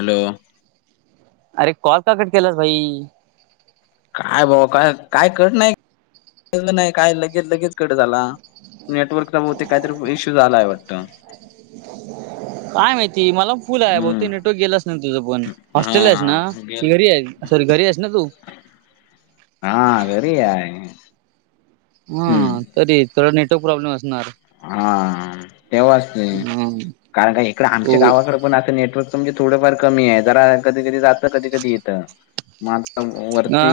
Hello, अरे call का cut केलास भाई. काय भाऊ काय काय कळत नाही नाही काय लगेच लगेच कट झाला. नेटवर्क बहुतेक काय तर इश्यू झालाय वाटतं. काय माहिती मला. स्कूल आहे बहुते हम्म नेटवर्क गेलास ना तुझं पण हॉस्टेल आहेस ना हा गेल की घरी आहे. सॉरी घरी आहेस ना तू. हा घरी आहे. हा, हम्म तरी तुला नेटवर्क प्रॉब्लेम असणार. हा, तेव्हाचते हम्म कारण का इकड हो आमच्या गावाकड. पण आता नेटवर्क थोडे फार कमी आहे तेथे थो ज कधी कधी जात कधी कध येतग [unintelligible] हा वरती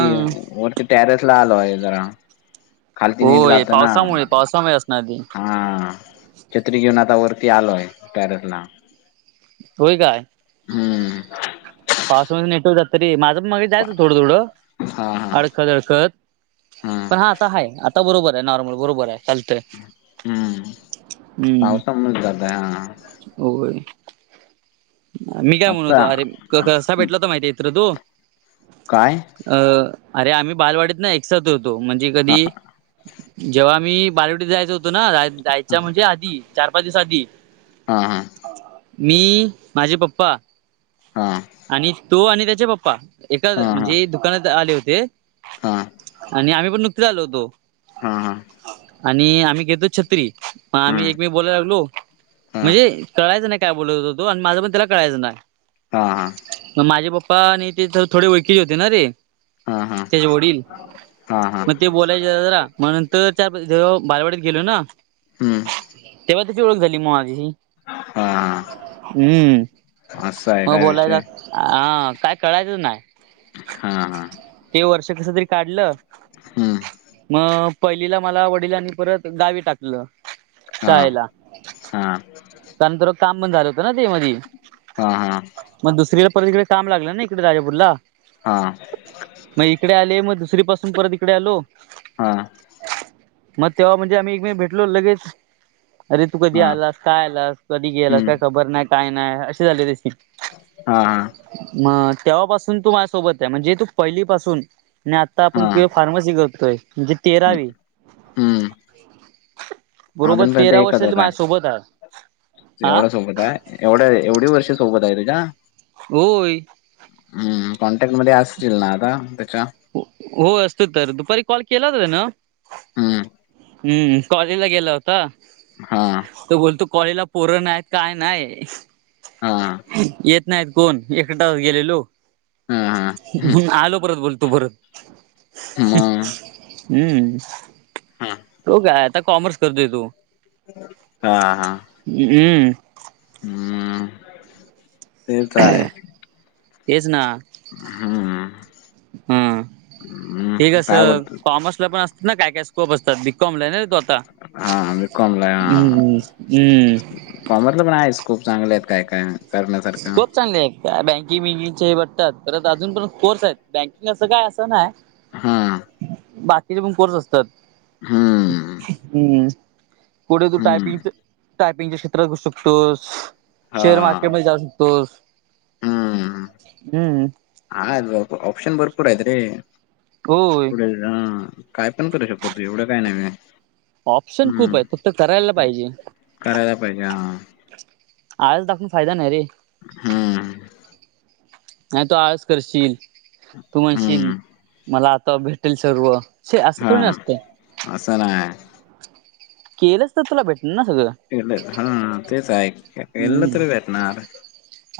वरती टॅरेस ला आलोय जरा. खालती नीट होय जात ना पावसामुळे पावसामुळे असणार की, हा छत्री घेऊन आता वरती आलोय टेरेसला. होय काय. हम्म, पावस नेटवर्क जात तरी माझं पण मग जायचं थोडं थोडं हा हा अड ''--'' खदळकत पण हा आता आहे आता बरोबर आहे नॉर्मल बरोबर आहे हल्थ. हम्म, पावसामुळ जातय हा, होय, ''मी काय म्हण आता होतो अरे कसा भेटला तर माहिती आहे इत्र तू. काय? अ अरे आम्ही बालवाडीत ना एकसाथ होतो म्हणजे कधी जेव्हा. ''मी बालवाडी जायच होतो ना जायच्या म्हणजे आधी चार पाच दिवस आधी. हा हा, ''मी माझे पप्पा. हा, आणि तो आणि त्याचे पप्पा एका हा हा म्हणजे दुकानात आले होते. हा आणि आम्ही पण नुकताच आलो होतो. हा हा आणि आम्ही घेतो छत्री आम्ही हम्म एकमेक''--'' बोलायला लागलो हा हा म्हणजे कळायचं नाही काय बोलत होत. तो आणि माझं पण त्याला कळायचं नाही. हा हा, मग माझे पप्पा आणि ते थोडे ओळखीचे होते ना रे. हा हा त्याचे वडील हा हा मग ते. बोलायच जरा मगंतर चार जव बालवाडीत गेलो ना. हम्म, तेव्हा तची ओळख झाली मग माझीशी हा हा हम्म, असं आहे हो काय बोलायचा विषय ह काय कळायचंच नाही. हा हा, ते वर्ष कस तरी काढलं. हम्म, मग पहिलीला मला वडिलांनी परत गावी टाकलं हा शाळेला हा त्यानंतर काम बंद झालं होतं ना ते मधी हा हा मग दुसरीकडे परत इकडे काम लागलं ना इकडे राजापुरला हा हा मग इकडे आले मग दुसरी पासून परत इकडे आलो हा मग तेव्हा म्हणजे आम्ही एकमे भेटलो लगेच अरे तू कधी आलास काय आलास कधी गेलास हम्म काय खबर नाही काय नाही असे झाले हा हा मग तेव्हापासून तू माझ्यासोबत आहे म्हणजे तू पहिलीपासून नाही आता हा आपण प्युअर फार्मसी करतोय म्हणजे हम्म तेरावी हम्म [unintelligible] बरोबर अजूनपर्यंत तेरा वर्ष एकच झाली होत माझ्या सोबत आहे आ एवढ्या सोबत आहे एवढ्या एवढी वर्ष सोबत आहे तुझ्या होय हम्म कॉन्टॅक्ट मध्ये असशील ना आता त्याच्या हो असतो तर दुपारी कॉल केला होता त्यानं हम्म हम्म कॉलेजला गेला होता हां. तो बोलतो कॉलेजला पोरं नाय काय नाय हां. येत नाहीत कोण एकटा गेलेलो हां, हां. हं. ह आलो परत बोलतो परत मग हम्म हं. तो काय आता कॉमर्स करतोय तो हम्म हम्म तर काय तेच ना हं. हम्म हं. ते काय कसं बोलतो कॉमर्स ला पण असतं ना काय काय स्कोप असतात बी कॉम ला आहे ना रे तो आता हां. बीकॉमला आहे. हां. हम्म् हम्म कॉमर्सला पण आहे स्कोप चांगले आहेत काय काय करण्यासारखं खूप चांगले आहेत का बँकिंग बिंकिंगचे भेटतात परत अजून पण कोर्स आहेत बँकिंग असं काय असं नाय हम्म बाकीचे पण कोर्स असतात हं. हम् कुठे तू हं. टायपिंगचे टायपिंगच्या क्षेत्रात घुसू शकतोस शेअर हां. मार्केटमध्ये जाऊ तोस हम्म हम्म हा आहेत ऑप्शन भरपूर आहेत रे होय पुढे जाऊन काय पण करू शकतो तू एवढं काय नवीन ऑप्शन खूप आहेत फक्त करायला पाहिजे करायला पाहिजे. हां. आळस दाखवून फायदा नाय रे हम्म नाही तू आळस करशील तू म्हणशील हं. मला आता भेट भेटेल सर्व छे असं हा थोडी नसतं असं नाय केलंस तर तुला भेटल ना सगळं केलं हा तेच आहे केलं हम्म तर भेटणार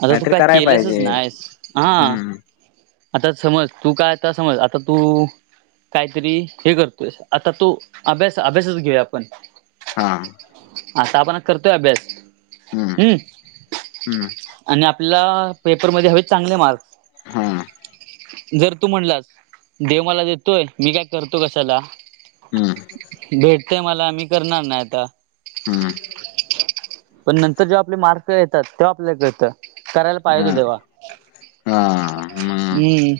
आता तू काहीतरी काय कराय केलंसच पाहिजे नायस हा हम्म आता समज तू काय आता समज आता तू- काहीतरी हे करतोयस आता तू आभ्यास आभ्यासाचं घेऊया आपण. हा आता आपण हा करतोय आभ्यास हम्म. हम्म आणि आपल्याला पेपरमध्ये हवेत चांगले मार्क्स. हम्म जर तू म्हणलास देव मला देतोय. मी काय करतो कशाला. हम्म भेटतंय मला मी करणार नाय आता. हम्म पण नंतर जेव्हा आपले मार्क येतात. तेव्हा आपल्याला कळतं- करायला हा पाहिजे होत तेव्हा हा हम्म हम्म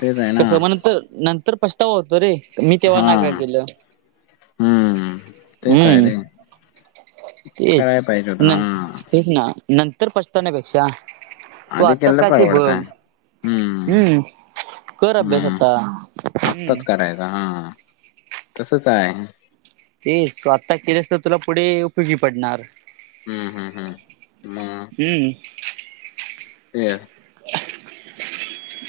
तेच आहे ना कसं म्हणून तर नंतर पश्- तो होतो रे मी तेव्हा हा नाय काय केेलं‌. हम्म तेच आहे रे! तेच कराय पाहिजे होत हा न तेच ना नंतर पचतावण्यापेक्षा, तू आधी आत्ताच केलं काय ते बघ. परवडतय हम्म- कर अभ्यास हम्म आता आत्ताच हम्म करायचं हा तसंच हाय. तेच तू आत्ता केलंस तर तुला पुढे उपयोगी पडणार. हम्म हम्म हम्म हम्म तेच.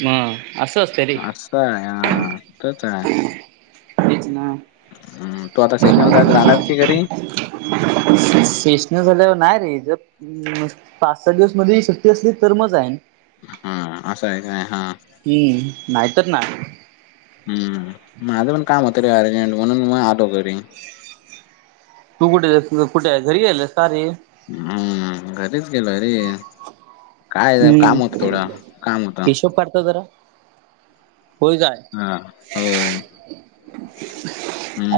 मग असं अस् असं हाय हा इथंच हाय. तेच ना हम तू आता स्टेशन जायला जाणार की घरी- शेष्ण झाल्यावर नाही रे ज- हम पाच सहा दिवस मध्ये सुट्टी असली तर मग जाईन. हम्म असं आहे काय हा- हम्म नाहीतर ना- हम् माझं पण काम होतं रे अर्जंट, म्हणून मग आलो घरी- तू कुठे तुझं कुठे घरी गेले का सारे- हम्म घरीच गेलोय रे! काय गं काम होतं थोडं काम होतं. झोप काढतो जरा. होय काय हा होय.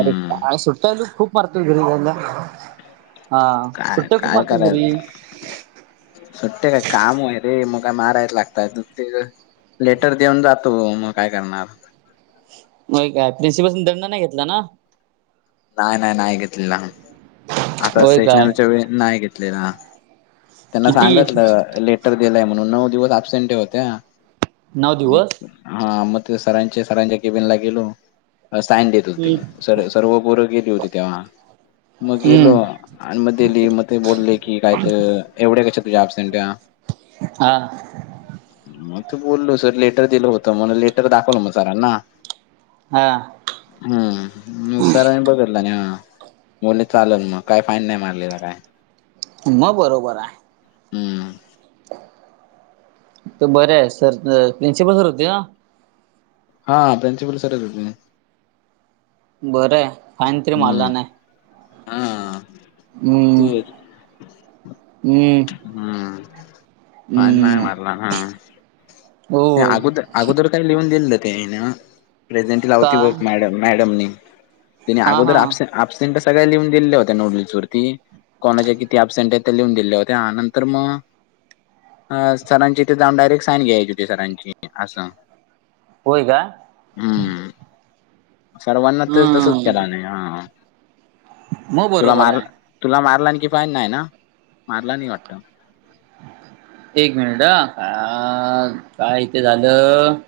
अरे काय सुट्ट्या तु खूप मारतो घरी जायला- हा काय सु्ट्या खूप काय मारतो घरी. करायचं? सुट्टे काय काम आहे रे मग काय मारायच लागतय दु- लेटर देऊन जातो मग काय करणार- मग काय प्रिनसिपलस न दंड नाही घेतला ना- नाय नाय नाय घेतलेला. आता होय काय सेशनच्या वेळी नाही घेतलेला. त्यांना किती सांगतलं लेटर दिलाय म्हणून नऊ दिवस अबसेंटी होत्या. नऊ दिवस- हा मग ते सरांच्या, सरांच्या केबिन ला गेलो साइन देत होती सर सर्व- पोरं गेली होती तेव्हा. मग गेलो हम्म आन मग दिली मग ते बोलले की यात एवढ्या कश्या तुझ्या अपसेनट्या. आं. मग त बोललो सर लेटर दिलं होतं, मग लेटर दाखवलं मग सरांना. हां. हम्म, नु सरांनी बघितलं ना, बोलले चाललं मग काही फाईन नाही मारले बाबा. मग बरोबर हाय. हम्म ते बरं हे सर. प्रिन्सिपल सर होते का? हां प्रिंसिपल सरच होते. बर ये. हम्म, हं. हम्म ते, [inaudible] हम्म हम्म. फाइन नाय हम्म मारला ना. ते होय अगोदर अगोदर काही लिहून दिललं ते ना, प्रेसेंटी लावती वत काय मॅडम-मॅडम ने. तिने हा अगोदर हा आप- अबसेंट तर सगळ्या लिहून दिलेल्या होत्या नवनीत वरती कोणाचे किती अबसेंट हेत, ते लिहून दिलेल्या होत्या नंतर मग अं सरांची तिथे जाऊन डायरेक्ट साईन घ्यायची होती सरांची असं. होय का? हम्म, सर्वांना ते तसच हम्म कराने, हा. मग तुला बरोबर मार- आहे तुला मारला कि फाईन नाही ना, मारला नई वाटत. एक मिनिट अं, हः काय इथे झालं.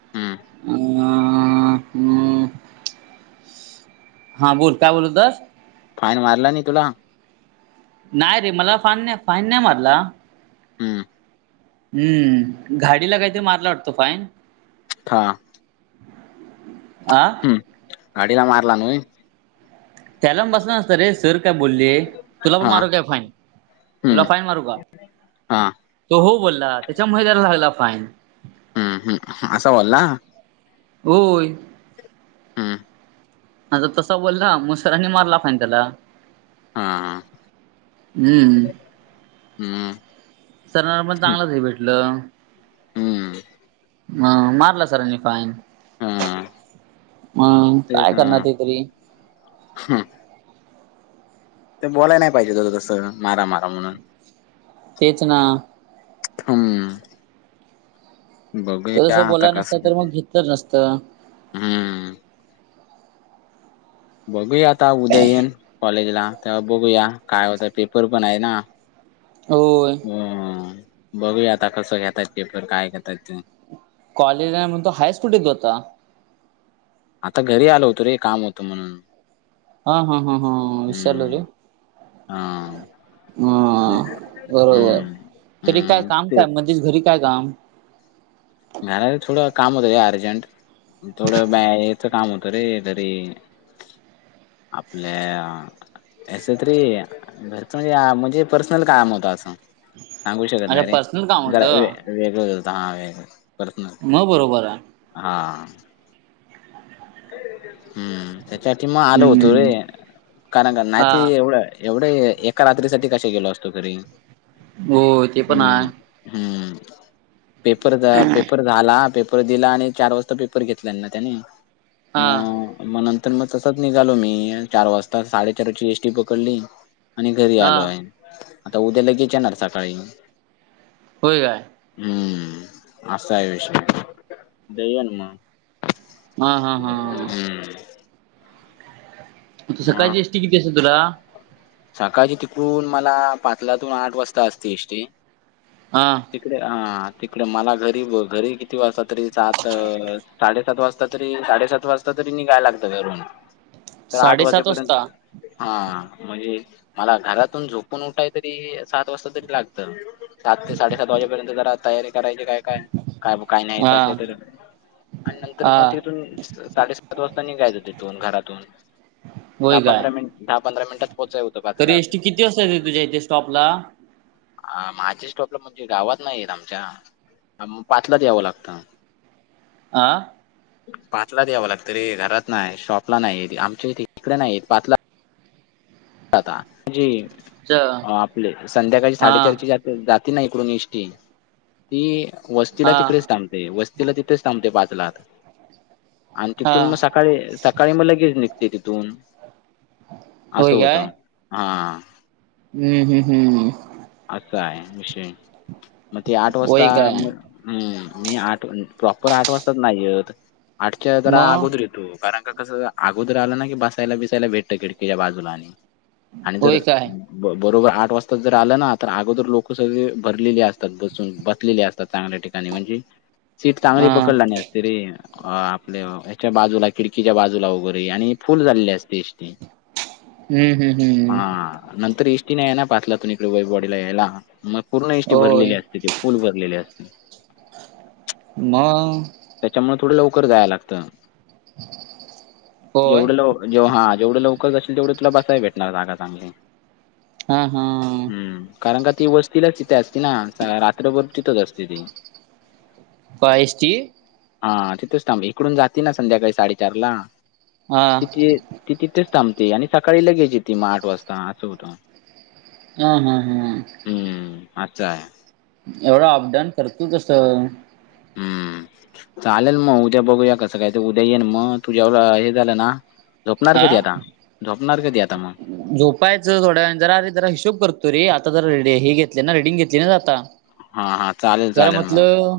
हम्म [unintelligible] हा बोल, काय बोलत होतास? फाईन मारला नाई तुला. नाही रे, मला फाईन नय, फाइन नाय मारला. हम्म. हम्म, गाडीला काय ते मारला वाटत फाईन. था [inaudible] आं. ह्म. गाडीला मारला नॉय. त्याला [unintelligible] असता रे, सर काय बोलले, तुला पण हा मारुका फाईन? तुला हम्म फाईन मारू का? हा तो हो बोलला, त्याच्यामुळे त्याला झलेला फाईन. हम्म, असा बोल्ला. होय. हम्म हा जर तसा बोलला, मग सरांनी मारला फाईन त्याला. हा, हा हम्म ह्म. सरांना पण चांगलंच हे भेटलं. हम्म्म्. मग मारला सरांनी फाईन, हा मग काय करणार ते तरी. ह्म. ते बोलायला नाही पाहिजे होतं तसं मारा-मारा म्हणून. तेच ना. [unintelligible] तो बघूया तसं आता बोलला नसता कसं तर ते. मग घेतलं नसतं हम्म. बघूया आता उद्या येईन कॉलेजला तेव्हा बघूया काय होतं पेपर पण आहे ना होय हम्म बघूया आता कसं घेतायतं पेपर काय घेतायेत ते. कॉलेज आहे म्हणतोसं हायस् कुठं तु आता आता घरी आलो होतो रे काम होतं म्हणून हा हा हा हा विसरलो हम्म रे हा हा बरोबर हम्म तरी काय हम्म काम काय तेच मध्येच घरी काय काम नाही रे थोडं काम होतं रे अर्जंट थोडं बॅ हेचं हेचं काम होतं रे तरी आपल्या हेचं रे घरचं म्हणजे म्हणजे पर्सनल काम होत असं सांगू शकत अच्छा नाही रे पर्सनल काम जरा होतं वेगळं होत हा वेगळं पर्सनल मग बरोबर आहे हा हम्म त्याच्यासाठी मग आलो होतो रे हम्म कारण हा नाहीत एवढं एवढे एका रात्री साठी कशा गेलो असतो तरी हो ते पण आहे. हम्म पेपर पेपर झाला पेपर दिला आणि चार वाजता पेपर घेतला त्याने हा मग म तर मग तसच निघालो मी चार वाजता साडेचारची एसटी पकडली आणि घरी हा आलो आहे. आता उद्या लगेच येणार सकाळी होय काय? हम्म असा आहे विषय दय ना मग हा हा हा हम्म मग सकाळची एष्टटी किती असते तुला सकाळची तिकून मला पाचलातून आठ वाजता असते एष्टी हा तिकडे ह तिकडे मला घरी घरी किती वाजता तरी सात साडेसात वाजता तरी साडेसात वाजता तरी निघाय लागतं घरून तर आठ साडेसात वाजेपर्यंत वाजता हा म्हणजे मला घरातून झोपून उठाय तरी सात वाजता तरी लागत. सात ते साडेसात वाजेपर्यंत जरा तयारी करायची काय काय काय काही नाहीच हा असलं तर आणि नंतर हा मग तिथून साडेसात वाजता निघायचं तिथून घरातून दहा होय काय पंधरा मिनट दहा पंधरा मिनटात पोचाय हों तरी एसटी किती वाजता येताय तुझ्या इथे स्टॉपला अ माझ्या स्टॉपला म्हणजे गावात नाही येत आमच्या अम पाचलाच यावं लागतं. आ? पाचलाच यावं लागतं रे. घरात नाही, शॉपला नाही ते आमच्या इथं इकडे नाही पाचला आता जी च आपली संध्याकाळी हा साडेचारची जाती ना इकडून एष्टी ती वस्तीला हा तिकडे थांबते. वस्तीला तिथेच थांबते पाचला आत. आणि हा तिथून मग सकाळी सकाळी मग लगेच निघते तिथून असं होय होत काय हा हम्म.. हम्म.. हम्म. असा आहे विषय, मग ते आठ वाजता होय म काय हम्म, मी आठ प्रॉपर आठ वाजताच नाही यत. आठच्य जरा मग आगोदर येतो, कारण का कसं? अगोदर आलं ना की, बसायला-बिसायला भेटतं, खिडकीच्या बाजूला आणि आणि जर होय काय? ब-बरोबर, आठ वाजता जर आलं ना आत तर अगोदर लोक सगळे भरलेले असतात बसून, बसलेले असतात चांगल्या ठिकाणी म्हणजे सीट हा चांगली पकडला नाही ते रे अं.. आपल्या ह्याच्या बाजूला, खिडकीच्या बाजूला वगैरे आणि फुल झालेली असते एस टी. हुं. हुं.. हुं.... हा, नंतर एस टी नाही आहे ना पाचला कोणीकडे वैभववाडीला यायला, मग पूर्ण एस टी होय. भरलेली असते ते, फुल भरलेले असते. मंग. त्याच्यामुळं, थोडं लवकर जायला लागतं. होय जेवढं लव पण जेव्हां हां जेवढे लवकर जाशील, तेवढे तुला बसाय भेटणार जागा चांगली. हा हा हूं.... कारण का ती वस्तीलाच इथे असती ना, रात्रभर तिथंच असते ती. पायसची‌ हा, तिथेच थांब. इकडून जाते ना संध्याकाळी साडेचारला, हा हा तिथे ती तिथेच थांबते आणि सकाळी लगेच येती मग आठ वाजता असं होतं. हा.. हा.. हा. हम्म्, अच हाय. एवढं अप-डाऊन करतो कसं? हं. [inaudible] चालेल मग. उद्या बघूया कसं? काय? ते उद्या येईल मग, तुझ्या हे झालं ना झोपणार कधी आ आता? झोपणार कधी आता मग? झोपायचं थोड्या वेळाने, जरा आरे जरा हिशोब करतो रे. आता जरा हे घेतले ना, रिडिंग घेतली ना आता. हां हां चालेल जरा चालेल मग म्हटलं